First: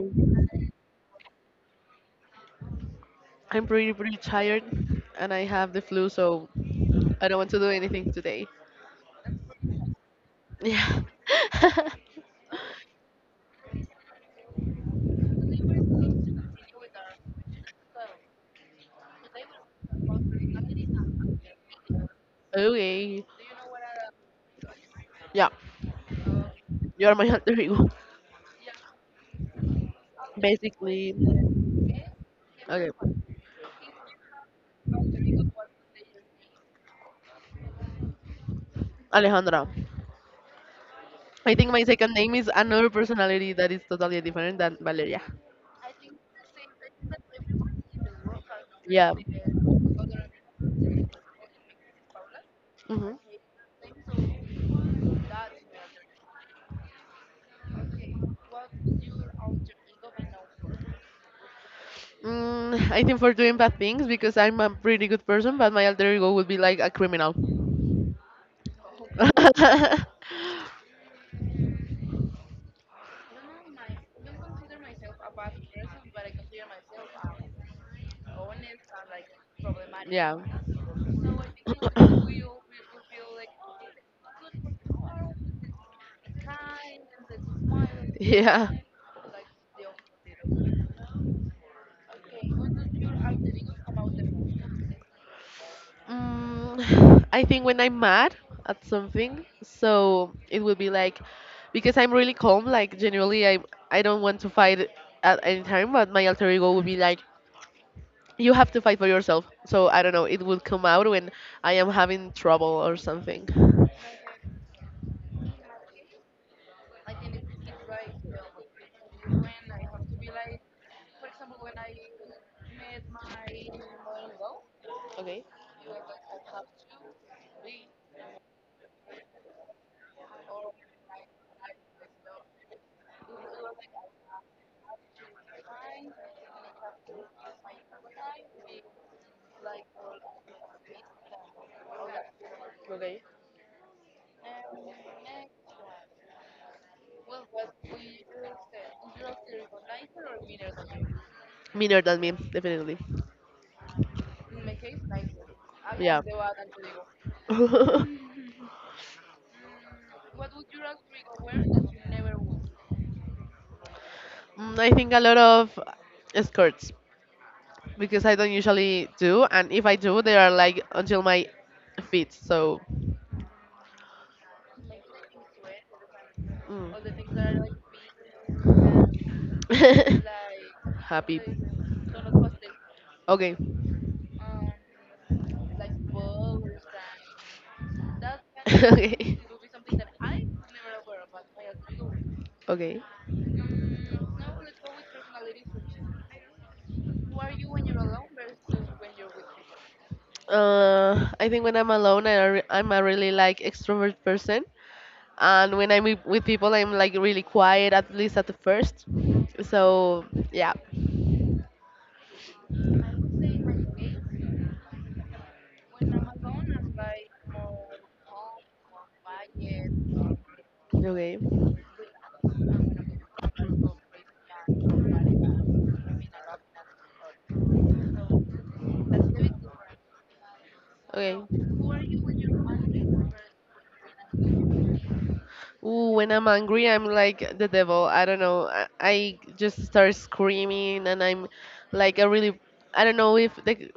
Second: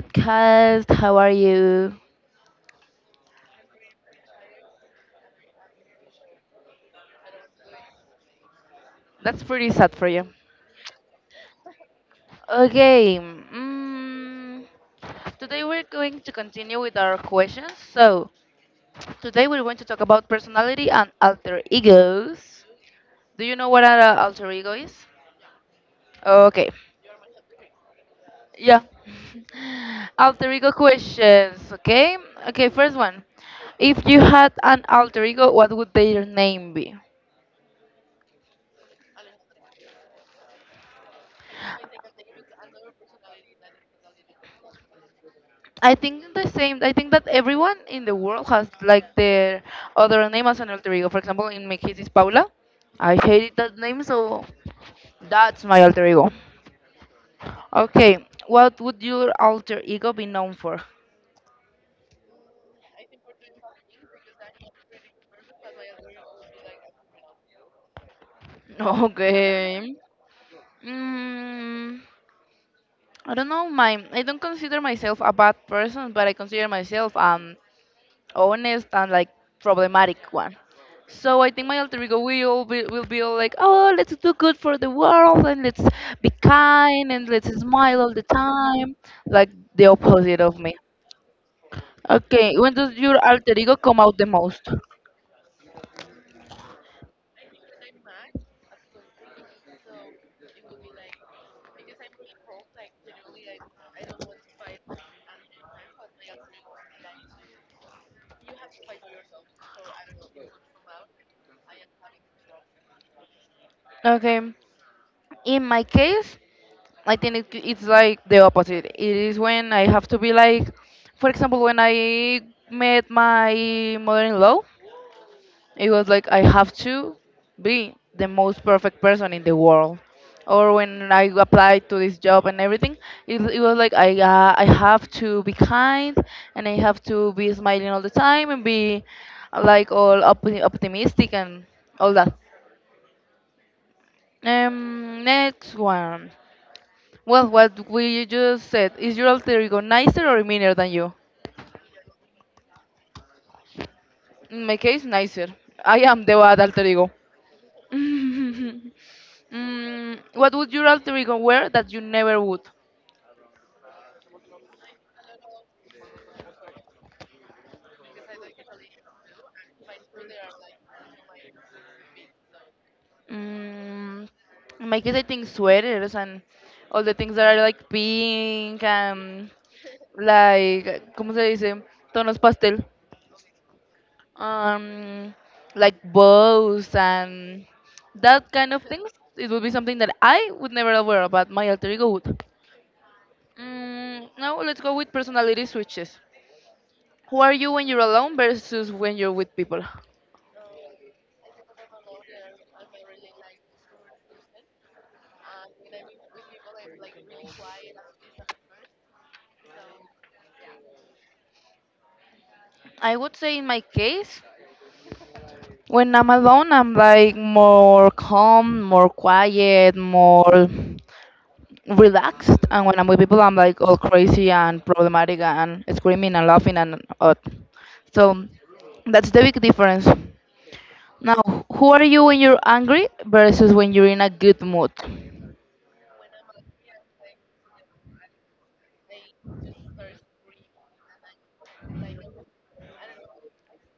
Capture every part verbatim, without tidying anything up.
podcast. How are you? I'm pretty, pretty tired and I have the flu, so I don't want to do anything today. That's pretty sad for you. Yeah. Okay, mm, today we're going to continue with our questions. So, today we're going to talk about personality and alter egos. Okay. Do you know what an uh, alter ego is? Yeah. Okay, You are my alter ego. yeah. Alter ego Basically. questions, okay? Okay, Okay. first one. If you had an alter ego, what would their name be? Alejandra. I think my second name is another personality that is totally different than Valeria. I think the same. I think that everyone in the world has like Yeah. their other name as an alter ego. For example, in my case, it's Paula. I Hmm. hated that name, so that's my alter ego. Okay, what would your alter ego be known for? Mm, I think for doing bad things because I'm a pretty good person, but my alter ego would be like a criminal. Okay. Mm, I don't know. My I don't consider myself a bad person, but I consider myself an honest and like problematic Yeah. one. So I think my alter ego will be will be all like, oh, let's do good for the world and let's be kind and let's smile all the Yeah. time, like the opposite of me. Okay, when does your alter ego come out the most? Mm, I think when I'm mad at something, so it would be like because I'm really calm, like generally I I don't want to fight at any time, but my alter ego would be like you have to fight for yourself. So I don't know, it would come out when I am having trouble or something. Okay, in my case, I think it, it's like the opposite. It is when I have to be like, for example, when I met my mother-in-law. Okay, It was like I have to be the most perfect person in the world. Or when I applied to this job and everything, it, it was like I uh, I have to be kind and I have to be smiling all the time and be uh, like all op- optimistic and all that. okay. Um, next one. Well, what we just said is your alter ego nicer or meaner than you? Meaner than me, definitely. In my case, nicer. Ah, I am yeah. the bad alter ego. mm, what would your alter ego wear that you never would? Mm, I think a lot of skirts, because I don't usually do, and if I do, they are like until my feet. So Mm, in my case, I think sweaters and all the things that mm. are like pink and like, ¿cómo se Happy. dice? Tonos pastel. Okay. Um, like bows and that kind of things. Okay. It would be something that I would never wear, but my alter ego would. Okay. Mm, now let's go with personality switches. Who are you when you're alone versus when you're with people? Uh, I think when I'm alone, I re- I'm a really like extrovert person. And when I'm with, with people, I'm like really quiet, at least at the first. So yeah, I would say in my case, when I'm alone, I'm like more calm, more quiet, more okay, relaxed. And when I'm with people, I'm like all crazy and problematic and screaming and laughing and odd. So that's the big difference. okay. Now, who are you when you're angry versus when you're in a good mood? Ooh, when I'm angry, I'm like the devil. I don't know. I, I just start screaming, and I'm like a really. I don't know if the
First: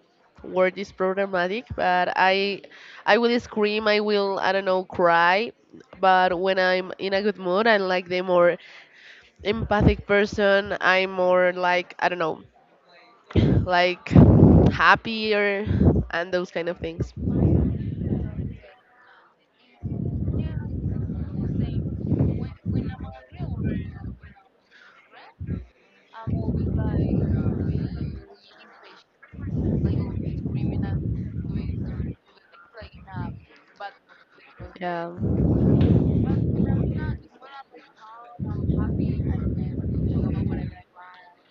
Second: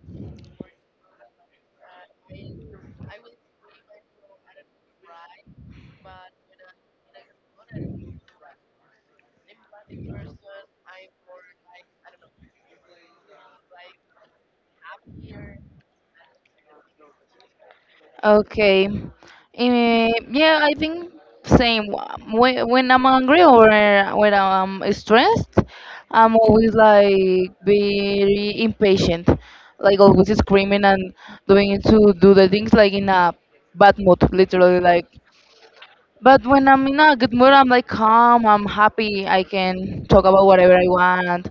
word is problematic, but I, I will scream. I will. I don't know. Cry. But when I'm in a good mood, I like the more empathic person. I'm more like I don't know, like happier and those kind of things. Okay. Eh, yeah, I think same. When, when I'm angry or when I'm stressed, I'm always like very impatient, like always screaming and doing to do the things like in a bad mood, literally, like Yeah, but when I'm in a good mood, I'm like calm, I'm happy, I can talk about whatever I want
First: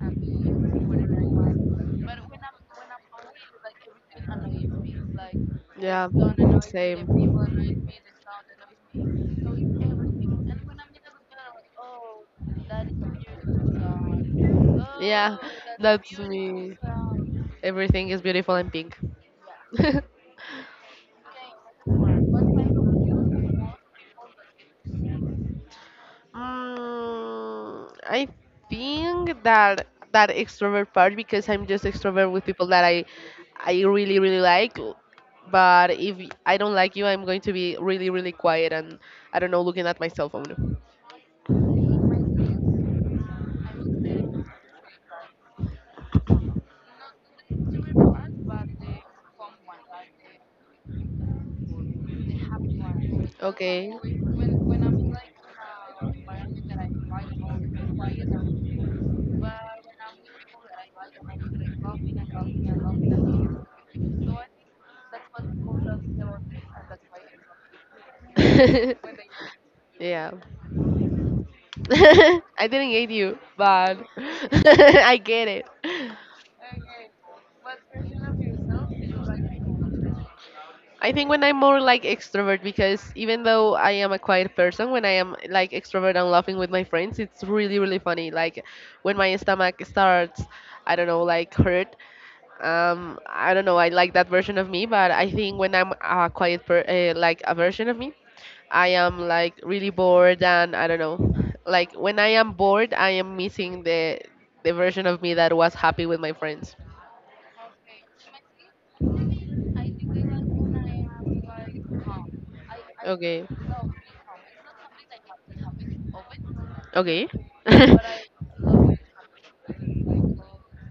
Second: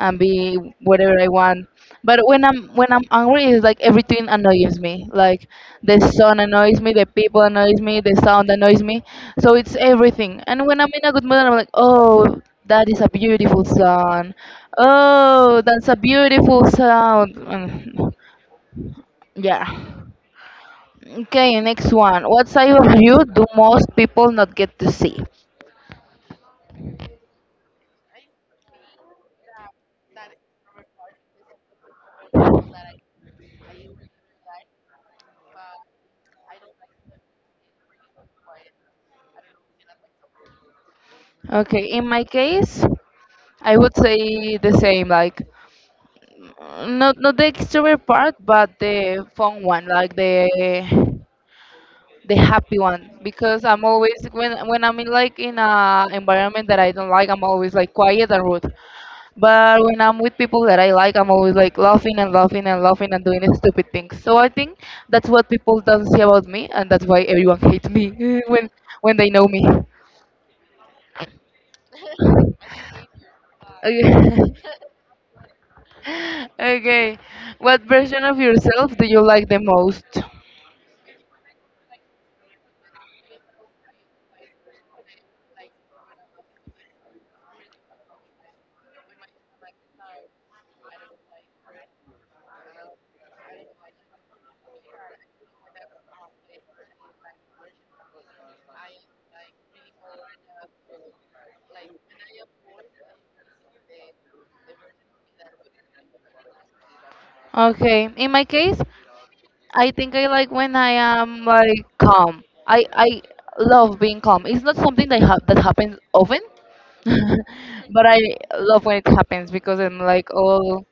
and be whatever I want. But when I'm when I'm angry, it's like everything annoys me. Like the yeah, sun annoys me, the same. people annoys me, the sound annoys me. So it's everything. And when I'm in a good mood, I'm like, oh, that is a beautiful sound. Yeah, Oh, that's a that's beautiful me. sound. Everything Mm, is beautiful and pink. yeah. Okay, next one. What side of you do most people not get to see? Mm, I think that that extrovert part because I'm just extrovert with people that I I really really like. But if I I don't like you, I'm going to be really, really quiet and I don't know, looking at my cell phone. Okay, in my case, I would say the same, like not not the extrovert part, but the fun one, like the the happy one, because I'm Okay. always when when I'm in like in a environment that I don't like, I'm always like quiet and rude. But when I'm with people that I like, I'm always like laughing and laughing and laughing and doing stupid things. So I think that's what people don't see about me, and that's why everyone hates me when when they know me. Yeah. I didn't hate you, but I get it. Okay, what version of yourself do you like the most? I think when I'm more like extrovert because even though I am a quiet person, when I am like extrovert and laughing with my friends, it's really really funny. Like when my stomach starts, I don't know, like hurt. Um, I don't know. I like that version of me, but I think when I'm a quiet per, uh, like a version of me, I am like really bored and I don't know. Like when I am bored, I am missing the the version of me that was happy with my friends. Okay, in my case, I think I like when I am like calm. I I Okay, love being calm. It's not something that ha- that happens often, okay. but I love when it happens because I'm like all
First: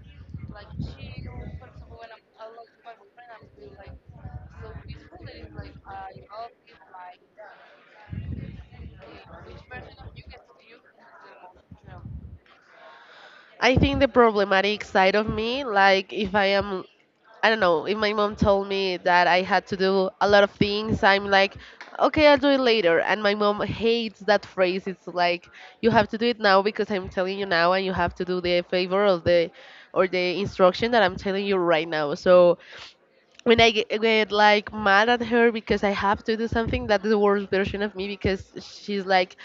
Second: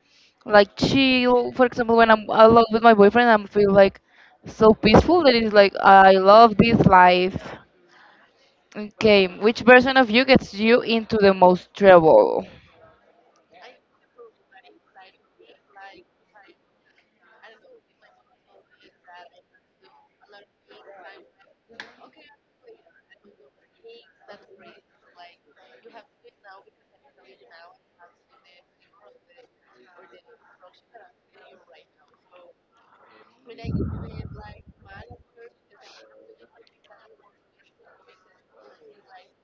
like chill. For example, when I'm alone with my boyfriend, I am feel like so peaceful that it's like I love this life. Okay, which version of you gets you into the most trouble? I think the problematic side of me, like if I am, I don't know, if my mom told me that I had to do a lot of things, I'm like, okay, I'll do it later. And my mom hates that phrase. It's like, you have to do it now because I'm telling you now, and you have to do the favor or the or the instruction that I'm telling you right now. So when I get, get like mad at her because I have to do something, that's the worst version of me because she's like,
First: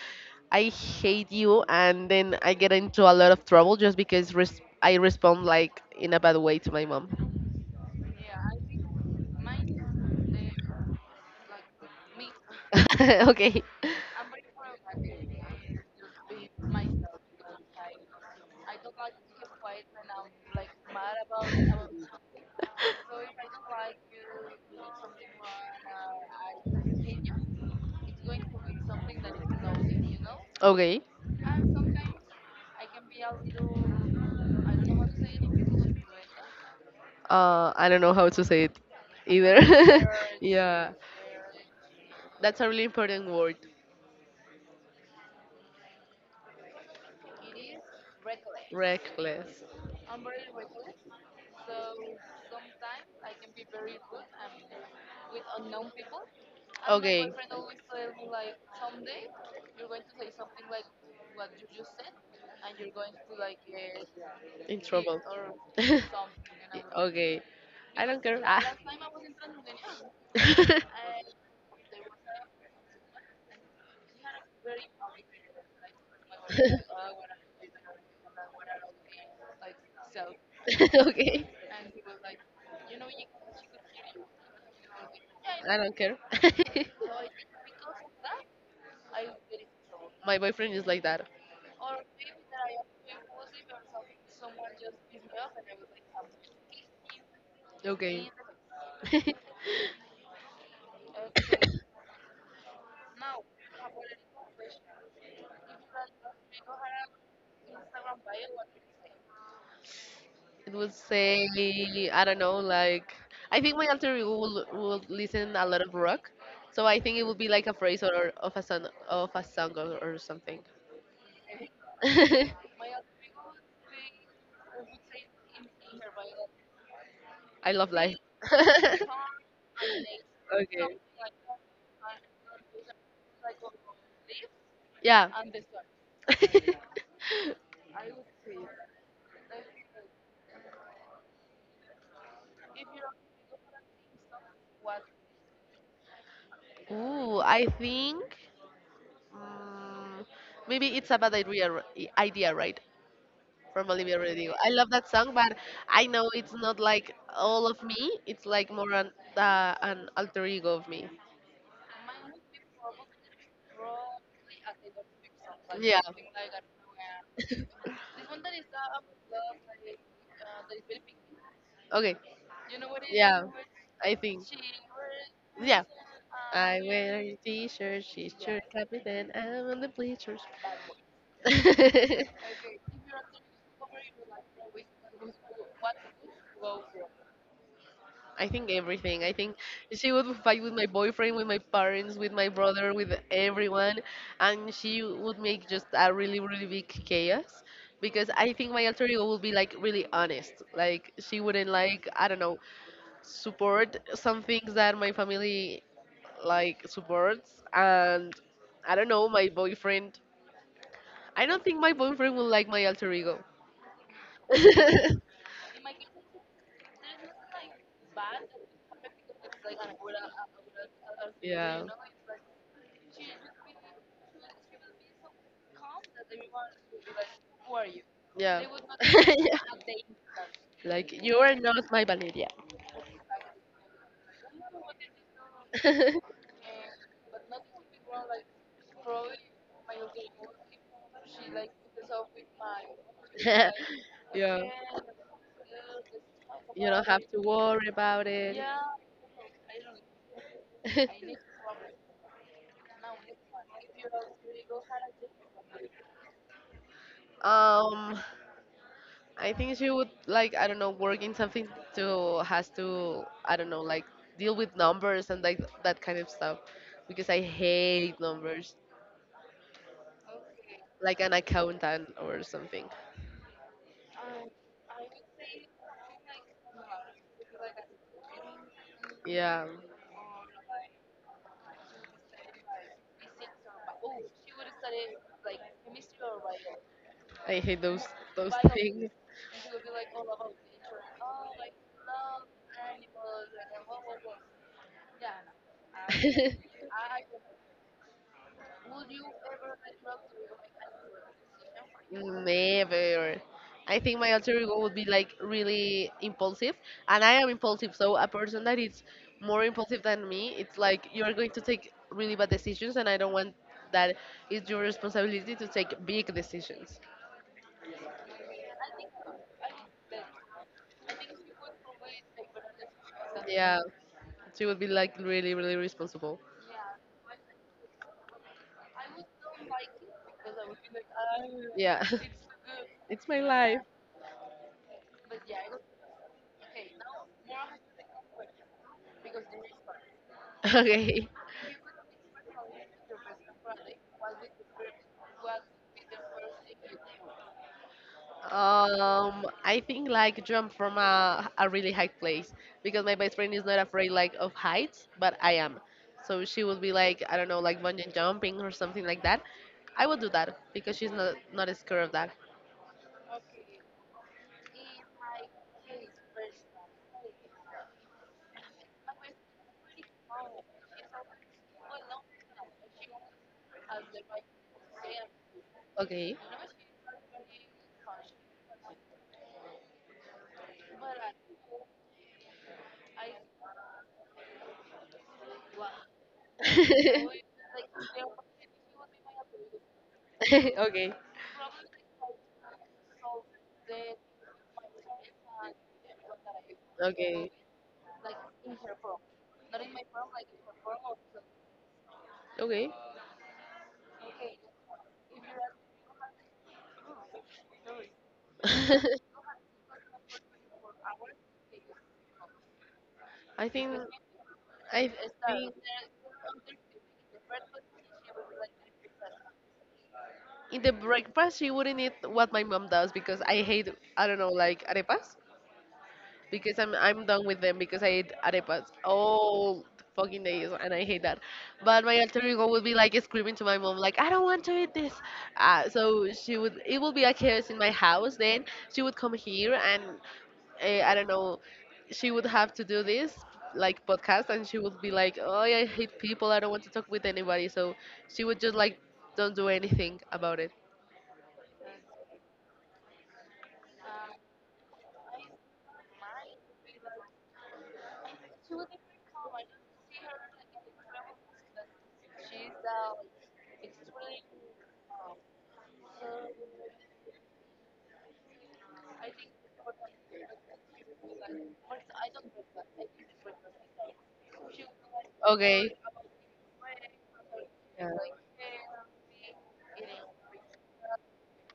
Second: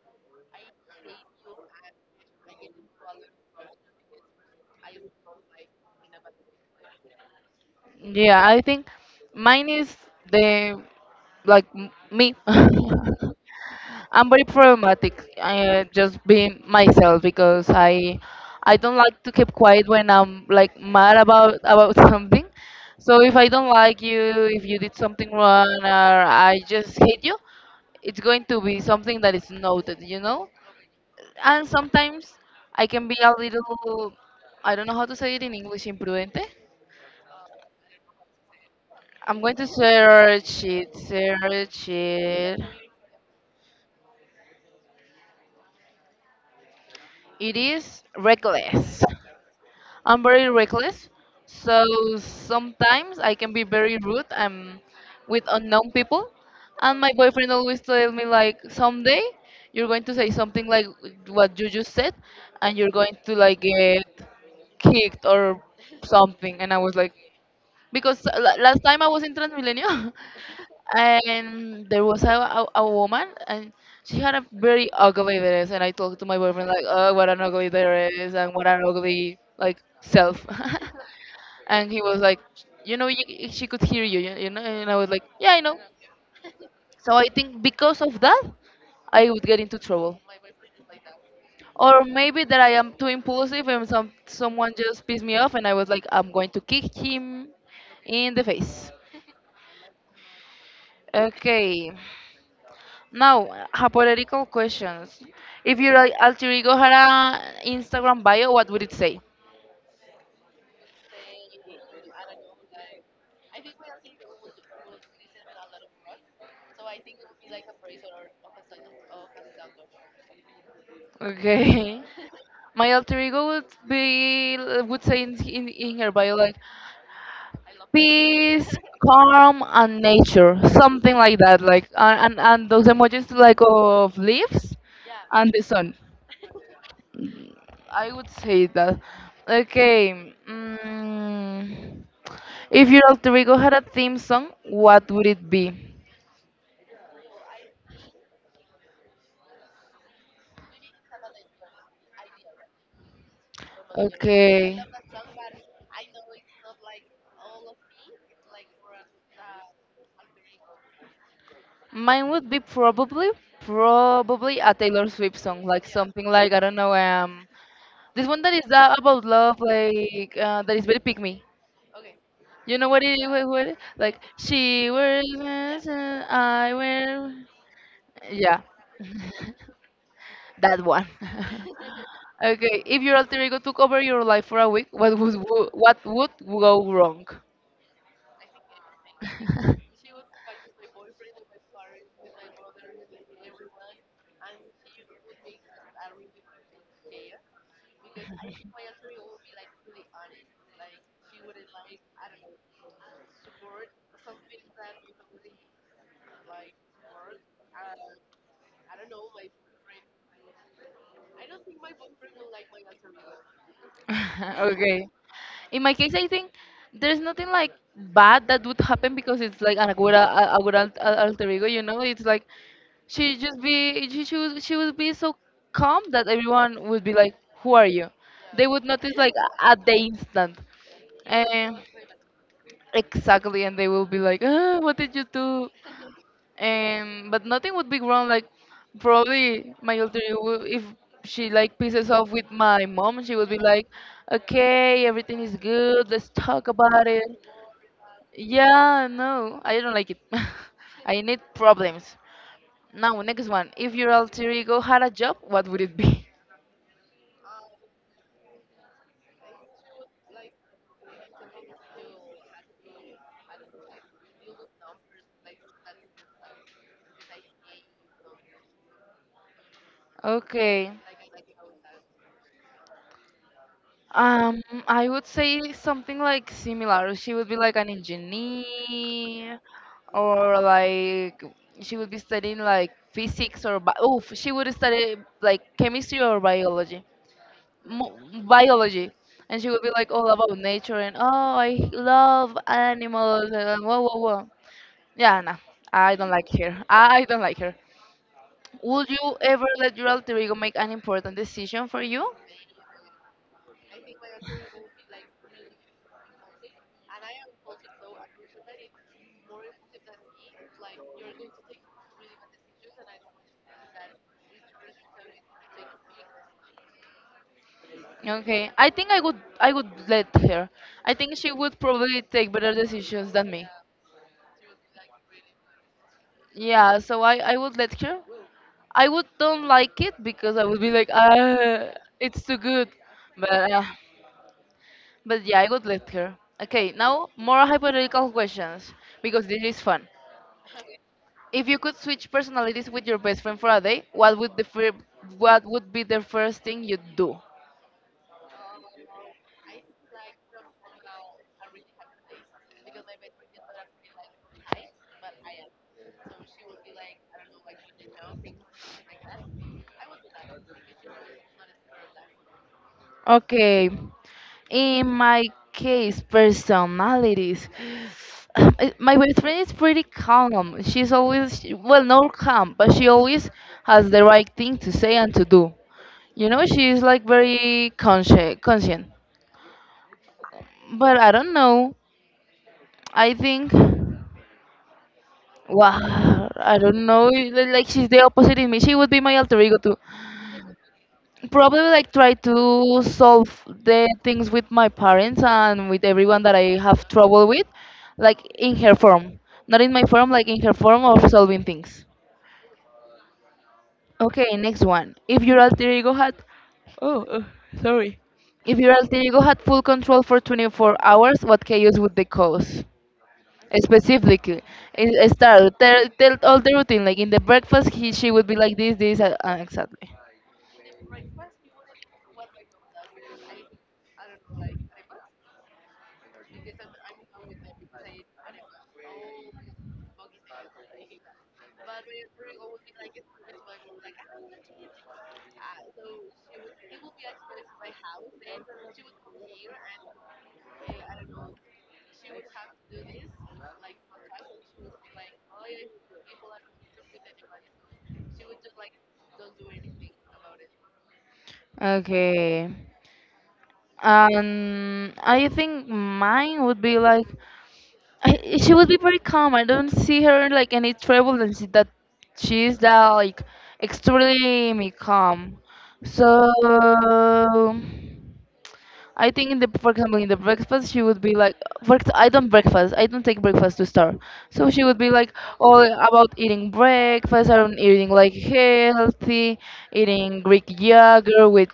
I hate you, and then I get into a lot of trouble just because res- I respond like in a bad way to my mom. Yeah, I think mine is the like m- me. Okay, I'm very problematic. I just being myself because I I don't like to keep quiet when I'm like mad about about something. So if I don't like you, if you did something wrong, or I just hate you, it's going to be something that is noted, you know. okay. And sometimes I can be a little, I don't know how to say it in English, imprudente. Uh, I don't know how to say it I'm going either. to search Yeah, it, search that's it. a really important word. It is reckless. Reckless. I'm very reckless, so sometimes I can be very rude um, with unknown people. And my Okay. boyfriend always tell me like, someday you're going to say something like what you just said, and you're going to like get In trouble. kicked or something. And I was like, Okay. I don't because care. la- Ah. last time I was in Transmilenio and there was a, a, a woman and she had a very ugly dress and I talked to my boyfriend like, oh, what an ugly dress and what an ugly like self. Okay. And he was like, you know, you, she could hear you, you you know, and I was like, yeah, I I know. don't care. So I think because of that, I would get into trouble. My boyfriend is like that. Or maybe that I am too impulsive and some someone just pissed me off and I was like, I'm going to kick him Okay. in the face. Okay. Now, uh, hypothetical questions. If you're like alter ego had a Instagram bio, what would it say? It would say, I don't know, like, I think my alter ego will, will listen a lot of rock. So I think it would be like a phrase or of a song, of a song or, or something. Okay. I My alter ego would be would say in, in, in her bio like love life. peace, Okay. calm, and nature, something like that. Like and and, and those emojis like of leaves Yeah. and the sun. I would say that. Okay. Mm. If your alter ego had a theme song, what would it be? Ooh, I think mm, maybe it's a bad idea, r- i- idea, right? From Olivia Rodrigo. I Okay. love that song, but I know it's not like all of me. It's like more an, uh, an alter ego of me. Mine would be probably, probably a Taylor Swift song, like Yeah. something like I don't know, um, this one that is uh, about love, like uh, that is very pick me. Okay. You know what it, Yeah. what, what it- I like think. she wears, Yeah. this and I I wear wear, a t-shirt, she's your yeah, captain, I'm on the bleachers. that one. Okay, if your alter ego took over your life for a week, what would wo- what would go wrong? I think everything. I think she would fight with my boyfriend, with my parents, with my brother, with everyone, and she would make just a really, really big chaos. Because I think my alter ego would be like really honest. Like she wouldn't like I don't know support some things that my family like supports, and I don't know, my boyfriend I don't think my boyfriend will like my alter ego. Okay. In my case, I think there's nothing like bad that would happen because it's like an agora, a- agora alt- al- alter ego. You Yeah, know, it's like she just be she she would, she would be so calm that everyone would be like, "Who are you?" yeah. They would notice like Yeah. a- at the instant, Like you are and not my Valeria. exactly, and they will be like, "Ah, what did you do?" And but nothing would be wrong, like probably my alter ego will- if she like pisses off with my mom she would be like, Yeah. okay, everything is good, let's talk You don't about have it. to worry about it. Yeah, no, I don't like it. I need problems. Now, next one, if your alter ego had a job, what would it be? um, I think she would like I don't know work in something to has to I don't know like deal with numbers and like that kind of stuff because I hate numbers Okay. like an accountant or something. Um, I would say something like similar. She would be like an engineer, Yeah, or like she would be studying like physics or bi- oh, she would study like chemistry or biology, I hate those Mo those things. biology, and she would be like all about nature and oh, I love animals and whoa, whoa, whoa. Yeah, no, I don't like her. I don't like her. Would you ever let your alter ego make an important decision for you? Never. I think my alter ego would be like really impulsive, and I am impulsive. So a person that is more impulsive than me, it's like you are going to take really bad decisions, and I don't want that. It's your responsibility to take big decisions. Okay, I think I would I would let her. I think she would probably take better decisions than me. Yeah, she would be like really, really responsible. Yeah, so I I would let her. I would don't like it because I would be like, ah, Yeah, it's too good. it's my But life. uh, but yeah, I would let her. Okay, now more hypothetical questions because this is fun. Okay. If you could switch personalities with your best friend for a day, what would the fir- what would be the first thing you'd do? Um, I think like jump from a, a really high place because my best friend is not afraid like of heights, but I am. So she would be like, I don't know, like bungee jumping or something like that. I would do that because she's not not scared of that. Okay. In my case, personalities. I- My best friend is pretty calm. She's always, she- well, not calm, but she always has the right thing to say and to do. Okay. You know, she's like very consci conscient. But I don't know. I think, wow, I don't know. li- Like she's the opposite in me. She would be my alter ego too. Okay. Probably like try to solve the things with my parents and with everyone that I have trouble Okay. with, like in her form, not in my form, like in her form of solving things. Okay. Okay, next one. If your alter ego had, oh, uh, sorry. If your alter ego had full control for twenty-four hours, what chaos would they cause? I think Specifically, I in- uh, think start tell, tell all the routine. Like in the breakfast, he she would be like this, this, uh, uh, exactly. in the breakfast she wouldn't eat what my mom does because I hate I don't know like arepas, because I'm I'm done with them because I eat arepas all fucking days and I hate that. But my alter ego would be like screaming to my mom like I don't want to eat this. Uh, so she would it would be a chaos in my house. Then she would come here and uh, I don't know she would have to do this like podcast and she would be like oh I hate people I don't want to talk with anybody. So she would just like don't do anything about it. Okay. And I think mine would be like I, she would be very calm. I don't see her like any trouble, and she, that she's that like extremely calm. So. I think in the for example in the breakfast she would be like for ex- I don't breakfast, I don't take breakfast to start, so she would be like all Okay. about eating breakfast, I don't eating Yeah. like healthy, eating Greek yogurt with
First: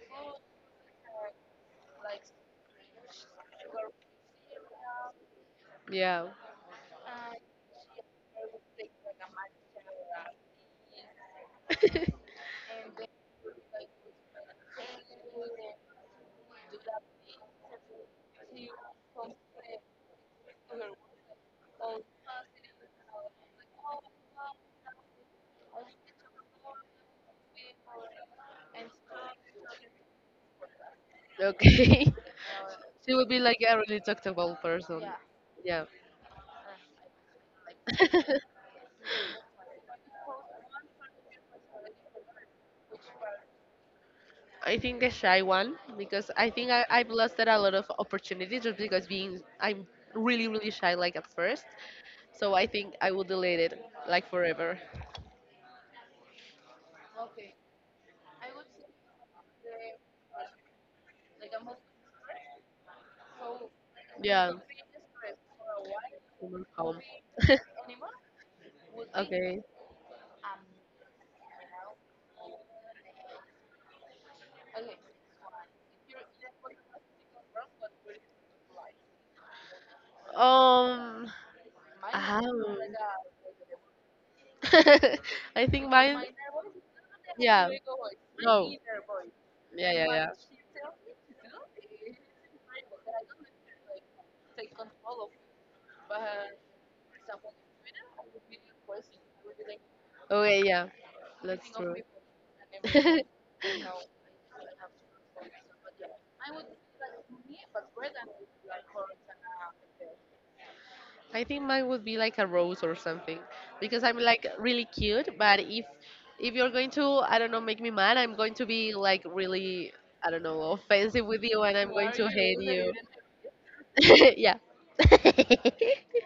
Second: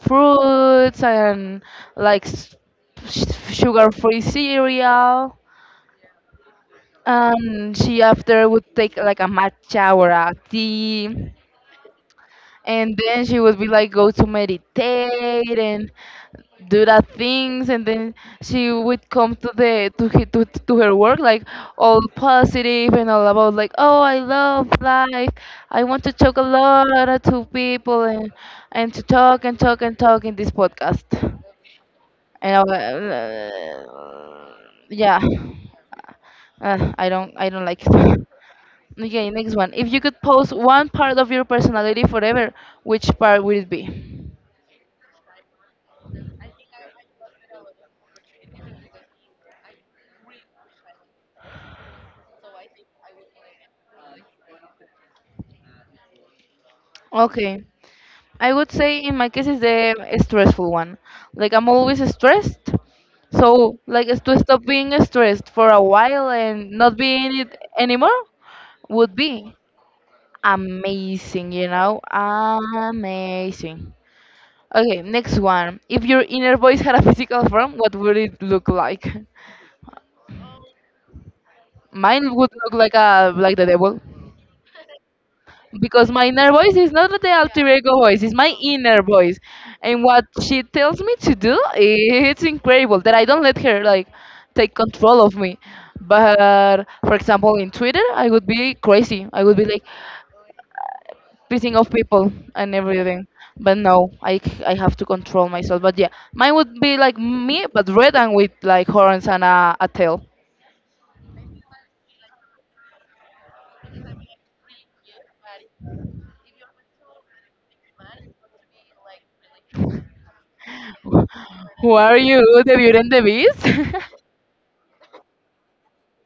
fruits and like s- sugar free cereal, Yeah. and she after would take like a matcha or a tea, and then she would be like, go to meditate and do that things. And then she would come to the to he- to, to her work, like all positive and all about like, oh, I love life. I want to talk a lot to people, and and to talk and talk and talk in this podcast. Okay. And I, She would be like a wa- really uh, talkable person. yeah, Yeah. uh, I don't I don't like it. Okay, next one. If you could post one part of your personality forever, which part would it be? I think the shy one because I think I, I've lost a lot of opportunities just because being I'm really really shy like at first. So I think I will delete it like forever. Okay. I would say in my case is the stressful one. Like I'm always stressed. So like is to Yeah. stop being stressed for a while Remote and not home. being it anymore would be Okay. amazing, you know? Amazing. Okay, next one. If your inner voice had a physical form, what would it look like? Um. Mine Ah, would look like a like the devil, I think because mine. my inner voice is not the alter Yeah. ego voice, it's my No. inner voice, Yeah, and yeah, what yeah. she tells me to do, it's incredible that I don't let her like take control of me. But for example, in Twitter I would be crazy. I would be like Okay, yeah. That's pissing off true. people and everything. But no, i, c- I have to control myself. But yeah, mine would be like me but red and with like horns and a, a tail. I think mine would be like a rose or something because I'm like really cute. But if if you're going to, I don't know, make me mad, I'm going to be like really, I don't know, offensive with you, and I'm Who going are to you, hate the you. Beauty and the Beast? Yeah.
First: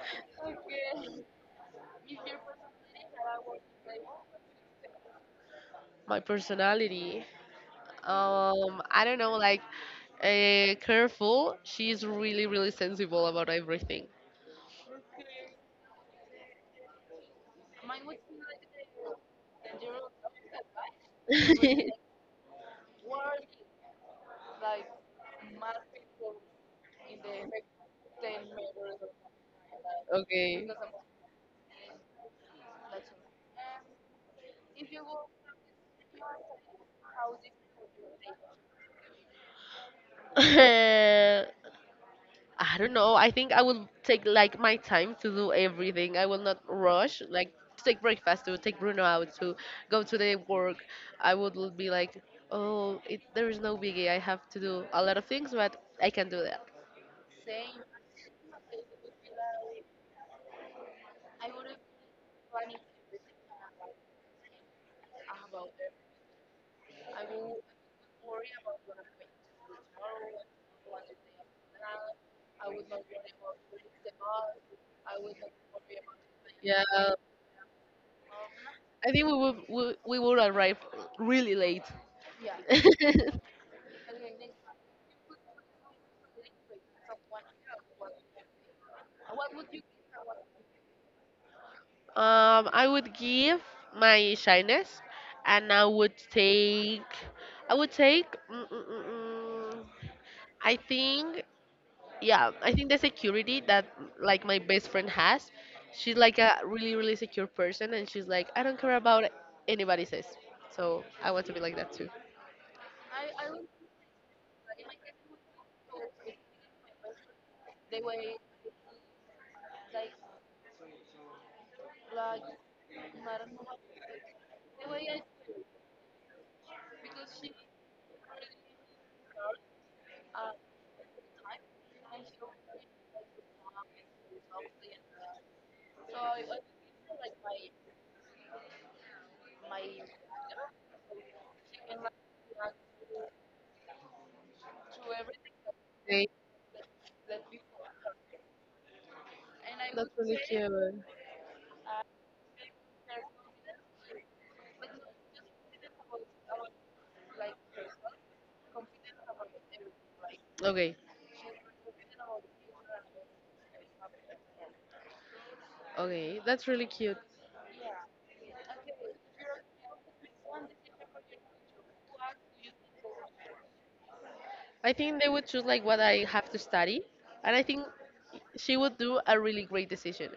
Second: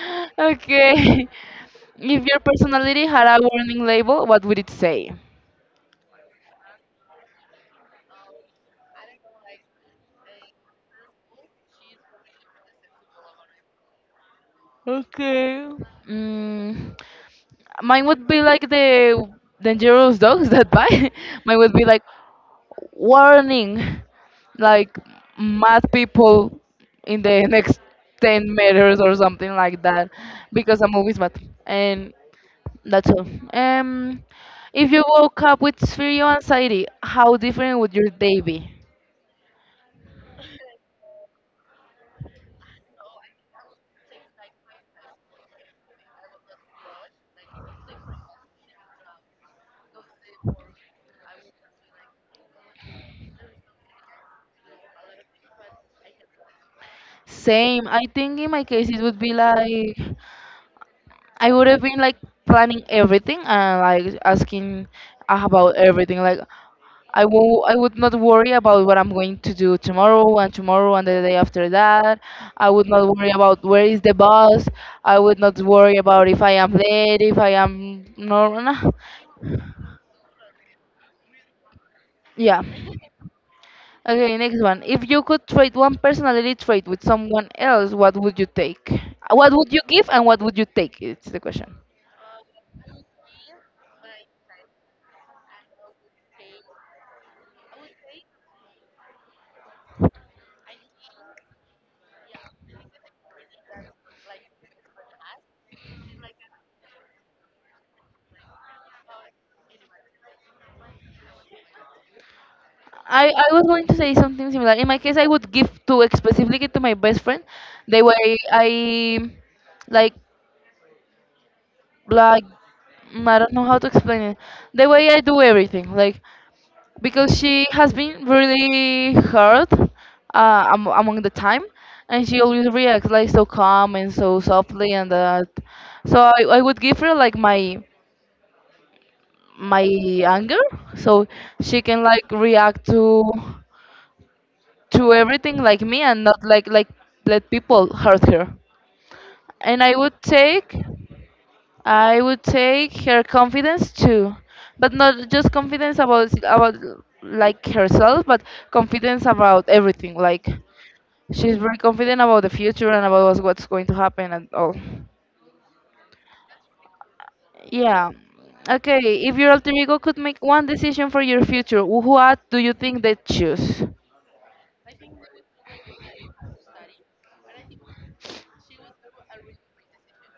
Okay. If your personality had a warning label, what would it say? My personality. Um, I don't know, like uh, careful. She's really, really sensible about everything. Okay. Mm, mine would be like the dangerous dogs that bite. Mine would be like warning, like mad people in the next ten meters or something like that, Okay. because a movie's mad. And that's all. Um, if you woke up with fear and anxiety, how different would your day be? Uh, I don't know. I think I will take like my time to do everything. I will not rush. Like to take breakfast, to take Bruno out, to go to the work. I would l- be like, oh, it, there is no biggie. I have to do a lot of things, but I can do that. Same. I think in my case it would be like I would have been like planning everything and like asking about everything. Like I will I would not worry about what I'm going to do tomorrow and tomorrow and the day after that. I would not worry about where is the bus. I would not worry about if I am Yeah. late, if I am no, no. I think we would we, we would arrive really late. Yeah. Okay, next one. If you could trade one personality trait with someone else, what would you take? What would you give and what would you take? It's the question. um, I would give my shyness, and I would take. I would take. Mm, mm, mm, mm, I think. Yeah, I think the security that like my best friend has. She's like a really really secure person, and she's like, I don't care about anybody says. So I want to be. I, I was going to say something similar. In my case, I would give to specifically to my best friend. The way I like like mm, I don't know how to explain it. The way I do everything, like because she has been really hurt uh, am- among the time, and she always reacts like so calm and so softly and that. So I, I would give her like my my anger, so she can like react to. To everything like me and not like like let people hurt her. And I would take, I would take her confidence too, but not just confidence about about like herself but confidence about everything. Like she's very confident about the future and about what's what's going to happen and all. Yeah. Okay, if your alter ego could make one decision for your future, wh- what do you think they choose? I think they would choose like what I have to study, and I think she would do a really great decision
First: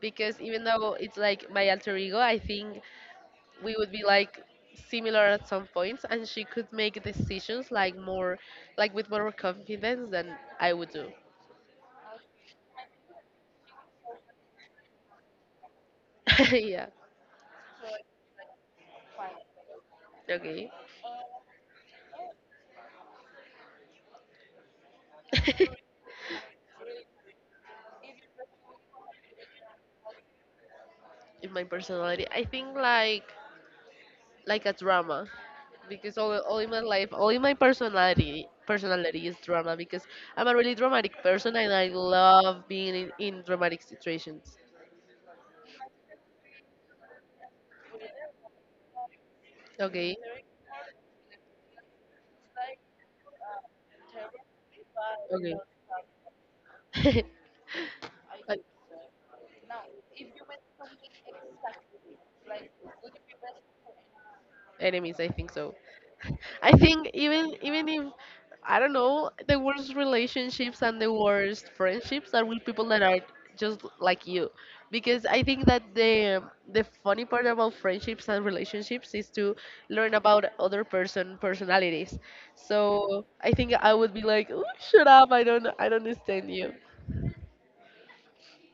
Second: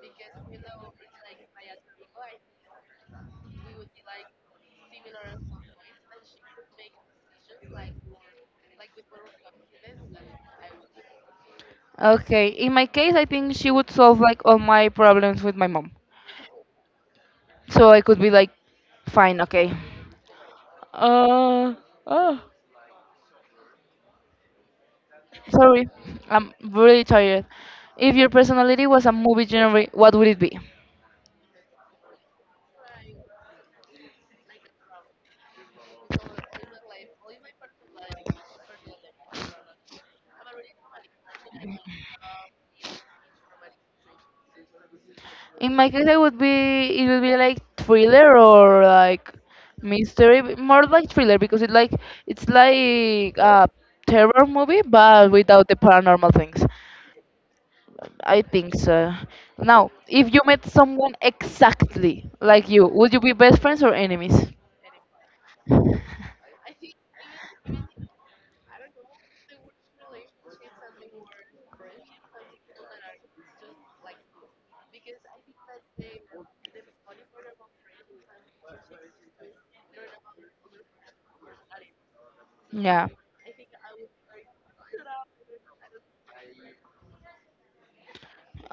because even though it's like my alter ego, I think we would be like similar at some points, and she could make decisions like more, like with more confidence than I would do. Okay, in my case I think she would solve like all my problems with my mom. Yeah. So I could be like, fine, okay. Okay. Uh, oh, sorry, I'm really tired. If your personality was a movie genre, what would it be? In my personality, I think like like a drama, because all, all in my life, all in my personality, personality is drama because I'm a really dramatic person and I love being in, in dramatic situations. In my case, I would be it would be like thriller or like Okay, mystery, but more like thriller because it like it's like a terror movie but okay. without the paranormal things. I Like, think so. Now, if you met someone exactly like you, would you be best friends or enemies? enemies. I think so. I think even even if I don't know the worst relationships and the worst friendships are with people that are just like you, because I think that the the funny part about friendships and relationships is to learn about other person personalities. Yeah. So I think I would be like, "Ooh, shut up! I don't I don't understand you.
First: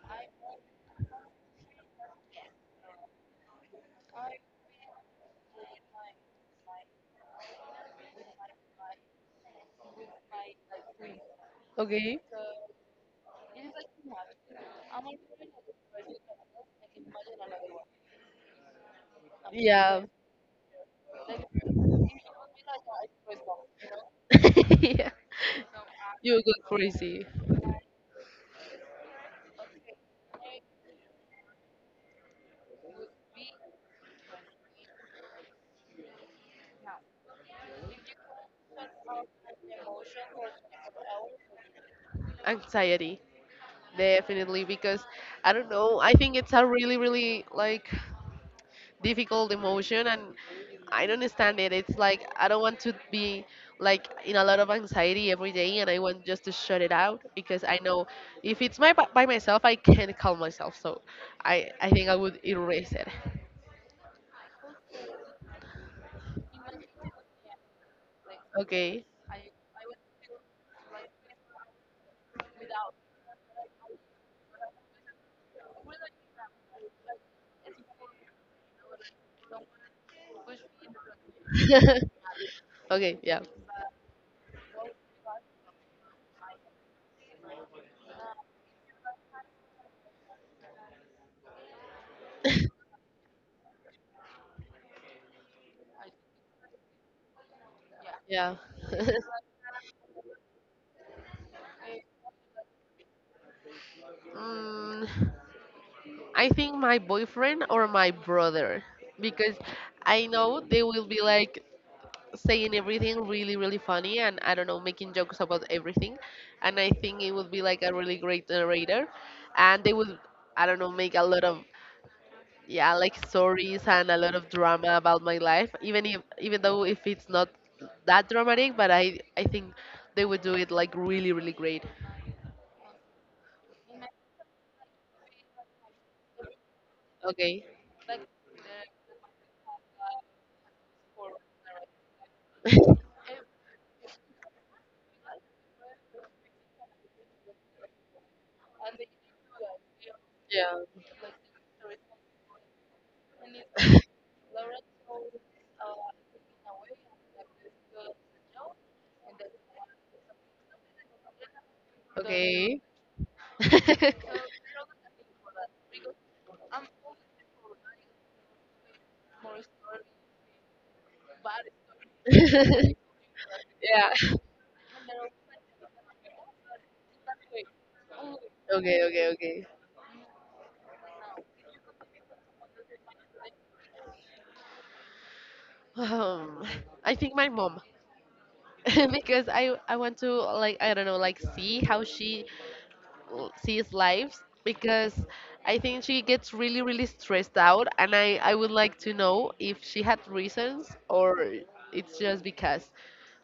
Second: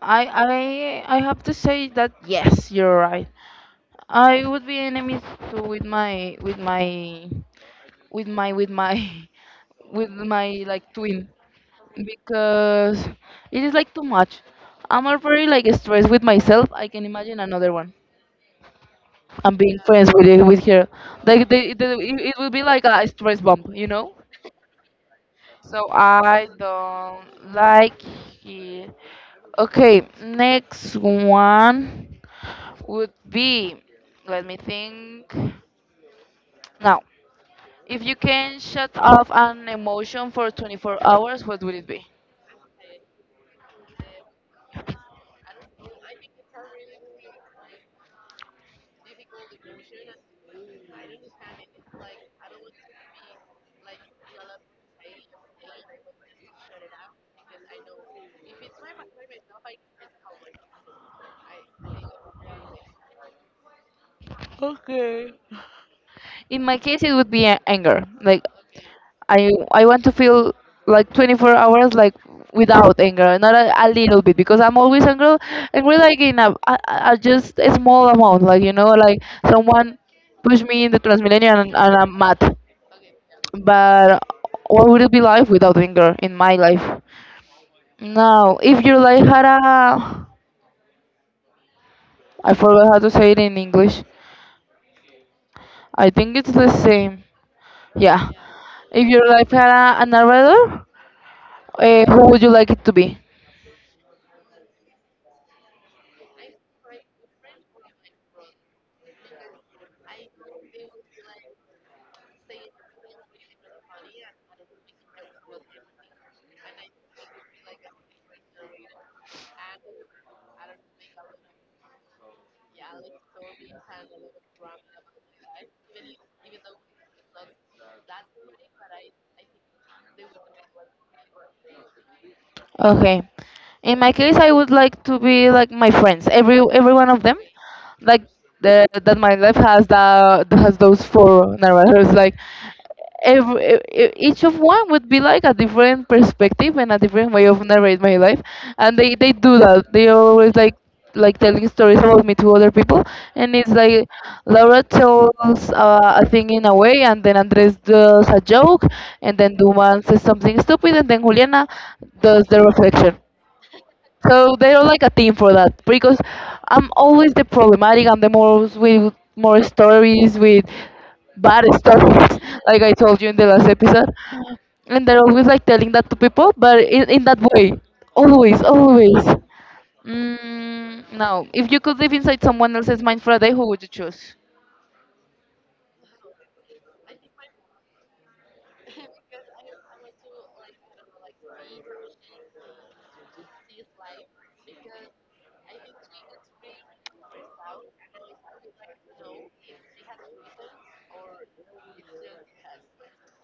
I I I have to say that yes, you're right. I would be enemies to with my with my with my with my with my like twin, Okay. because it is like too much. I'm already like stressed with myself. I can imagine another one. I'm being Yeah, friends with it, with her. Like the, the, it it will be like a stress bump, you know. yeah. So You I go crazy. don't like it. Okay, next one would be, let me think. Now, if you can shut off an emotion for twenty-four hours, what would it be? Anxiety, definitely, because I don't know. I think it's a really, really like difficult emotion, and I don't understand it. It's like I don't want to be like in a lot of anxiety every day, and I want just to shut it out because I know if it's my by by myself, I can't calm myself. So I I think I would erase it. In my case, it would be a- anger. Like Okay. I, I want to feel like twenty-four hours like without anger, not a, a little bit, because I'm always angry, angry like in a, a, a just a small amount, like you know, like someone pushed me in the Transmilenio, and, and I'm mad. Okay. Yeah. But what would it be like without anger in my life? Now, if your life had a, I forgot how to say it in English. I think it's the same. Yeah. Yeah. If your life had a, a narrator, uh, who would you like it to be? mm, I think my boyfriend or my brother, because I know they will be like saying everything really, really funny and I don't know, making jokes about everything. And I think it would be like a really great narrator. And they would, I don't know, make a lot of, yeah, like stories and a lot of drama about my life, even if, even though if it's not that dramatic, but I, I think they would do it like really, really great. Okay. In my case, I would like to be like my friends, every every one of them, Okay. like the, that my life has the has those four narrators. Like every each of one would be like a different perspective and a different way of narrate my life, and they they do that. They always Yeah. like like telling stories about me to other people, and it's like Laura tells uh, a thing in a way, and then Andres does a joke, and then Duman says something stupid, and then Juliana does the Okay. reflection. So they're like a team for that, because I'm always the problematic. I'm the most with more stories, with bad stories, like I told you in the last episode. Yeah. And they're always like telling that to people, but in, in that way, always, Okay, always. okay, okay. Mm, now, if you could live inside someone else's mind for a day, who would you choose? Um, I think my mom, because I I want to like I don't know like see how she l- sees lives because I think she gets really really stressed out and I I would like to know if she had reasons or it's just because.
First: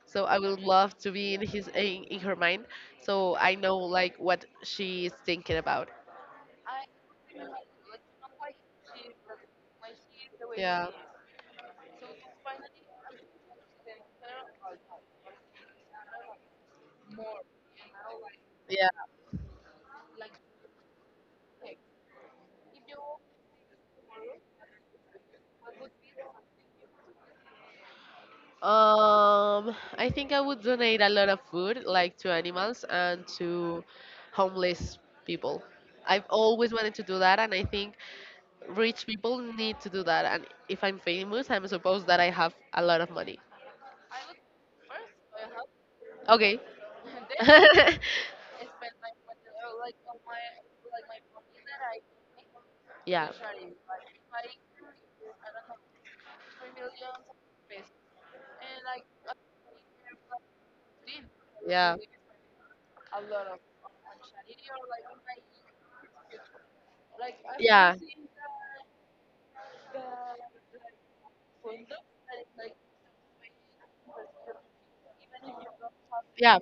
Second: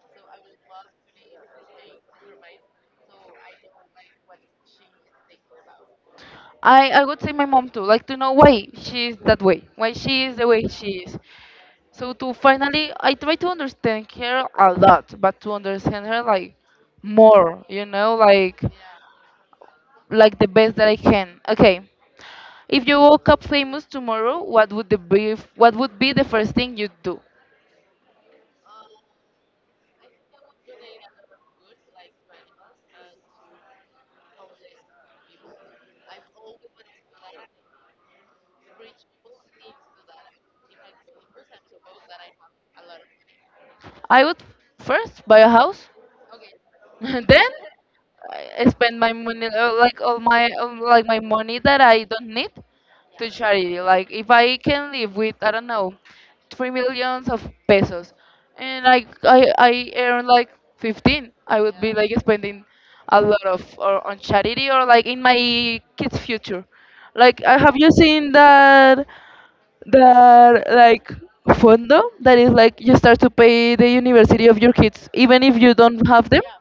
So I would love to be in his in, in her mind so I know like what she is thinking about. I, I would say my mom too, like to know why she is that way, why she is the way Yeah. she is. So to finally, I try to understand her a lot, but to understand her like more, you know, like Yeah. like the best that I can. Okay, if you woke up famous tomorrow, what would the be? What would be the first thing you'd do? Um, I think I would donate a lot of food, like to animals and to homeless people. I've always wanted to do that, and I think rich people need to do that. And if I'm famous, I'm supposed that I have a lot of money. I would first buy a house Okay. then I spend my money uh, like all my um, like my money that I don't need Yeah. to charity. Like if I can live with I don't know three millions of pesos, and I I I earn like fifteen, I would Yeah. be like spending a lot of or on charity or like in my kids' future. Like I have you Yeah. seen that that like fondo, that is like you start to pay the university of your kids even if you don't have them, Yeah.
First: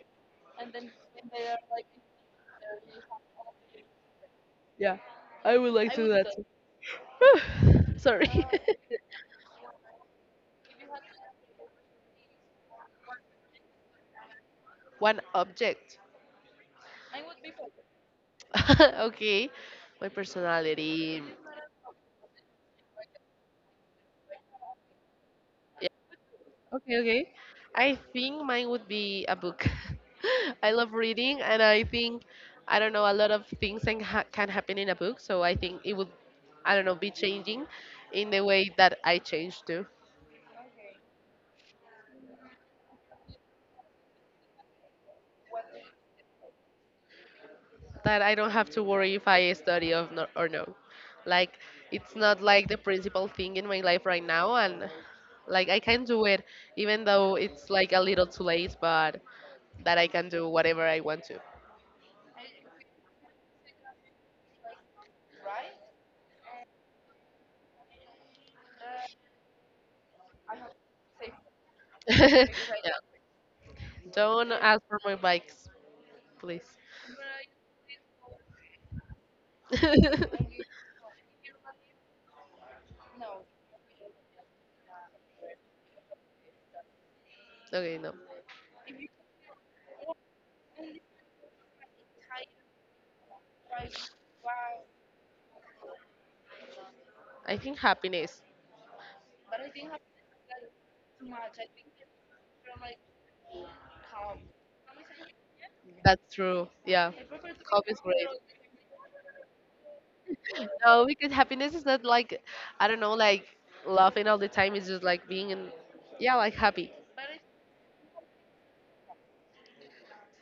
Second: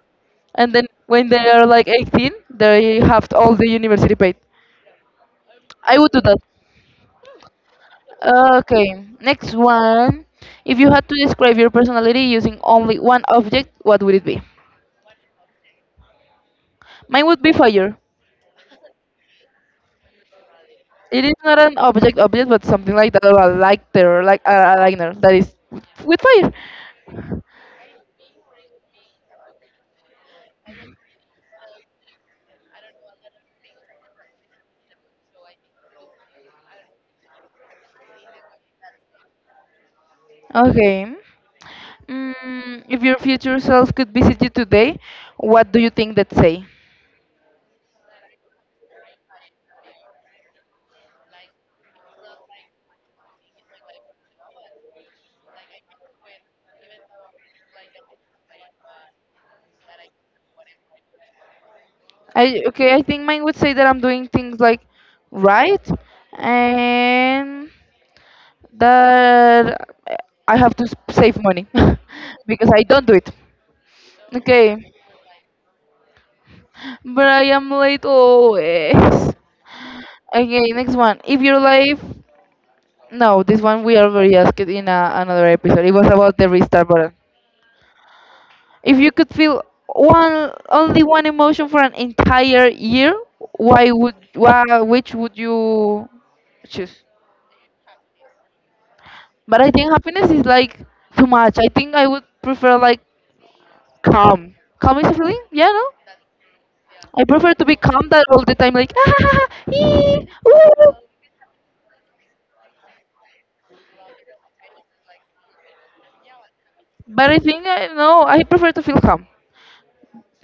and then when they are like eighteen they have all the university paid. Yeah. I would like to I do would do that that. too. Sorry. Okay, next one. If you had to describe your personality using only one object, what would it be? One object. Mine would be fire. Okay, my personality. It is not an object object, but something like that, or a lighter, like a liner that is Yeah. with fire. Okay, okay. I think mine would be a book. I love reading, and I think I don't know a lot of things can, ha- can happen in a book. So I think it would, I don't know, be changing in the way that I change too. Okay. Mm, if your future self could visit you today, what do you think that say? That I don't have to worry if I study of no- or no. Like it's not like the principal thing in my life right now, and like I can do it even though it's like a little too late, but that I can do whatever I want to. I okay, I think mine would say that I'm doing things like right, and that I have to s- save money because I Yeah. don't do it. Don't Okay, ask for my bikes, please. but I am late always. Okay, Okay, next one. If your life, no, this one we already asked it in a, another episode. It was about the restart button. no. If you could feel one only one emotion for an entire year, why would why which would you choose? I think happiness. But I think happiness is like too much. I think I would prefer like calm. Calm is a feeling, yeah, no? That's true. Yeah. I prefer to be Hope is calm that great. all the time, like ah, ee, ooh. No, because happiness is not like I don't know, like laughing all the time. It's just like being in, yeah, like happy. But I think I no, I prefer to feel calm.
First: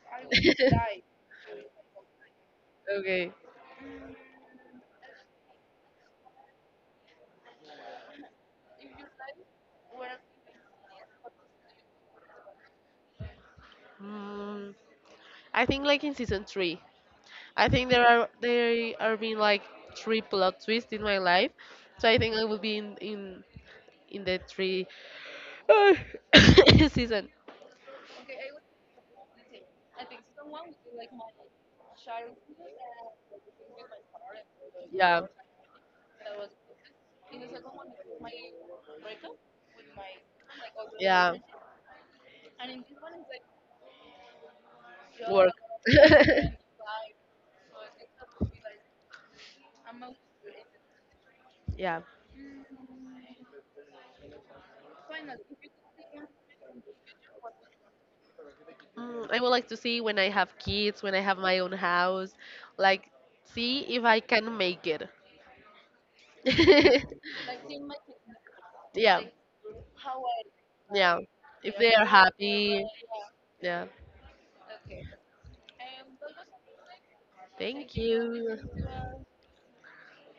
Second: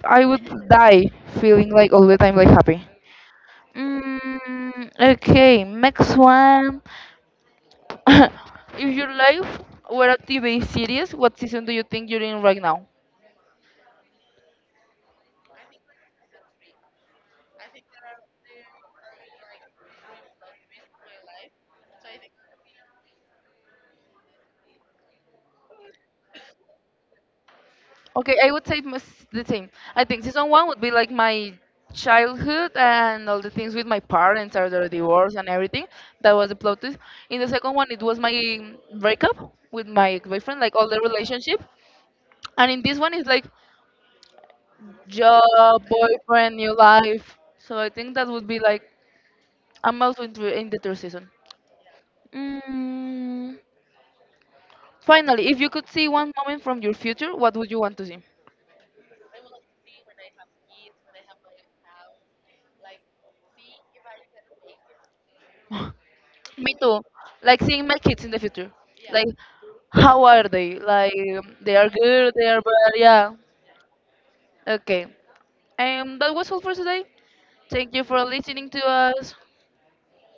I would die feeling like all the time like happy. Okay. Mm, okay, next one. If your life were a T V series, what season do you think you're in right now? Mm, I think like in season three, I think there are there are being like three plot twists in my life, so I think I will be in in in the three Uh, season. Okay, I would say must the same. I think season one would be like my childhood and all the things with my parents or their Yeah, divorce and everything. That was the plot twist. In the second one, it was my breakup with my boyfriend, like all the yeah, relationship. And in this one, it's like work. job, boyfriend, new life. So I think that would be like I'm also in, the- in the third season. Yeah, Mm, finally, if you could see one moment from your future, what would you want to see? mm, I would like to see when I have kids, when I have my own house, like see if I can make it. Me too. Like seeing my kids in the future. Yeah, Like, how are they? Like, yeah. um, they If are they are good, they are happy, bad, yeah. yeah. Okay. And that was all for today. Thank Thank you for you. listening to us.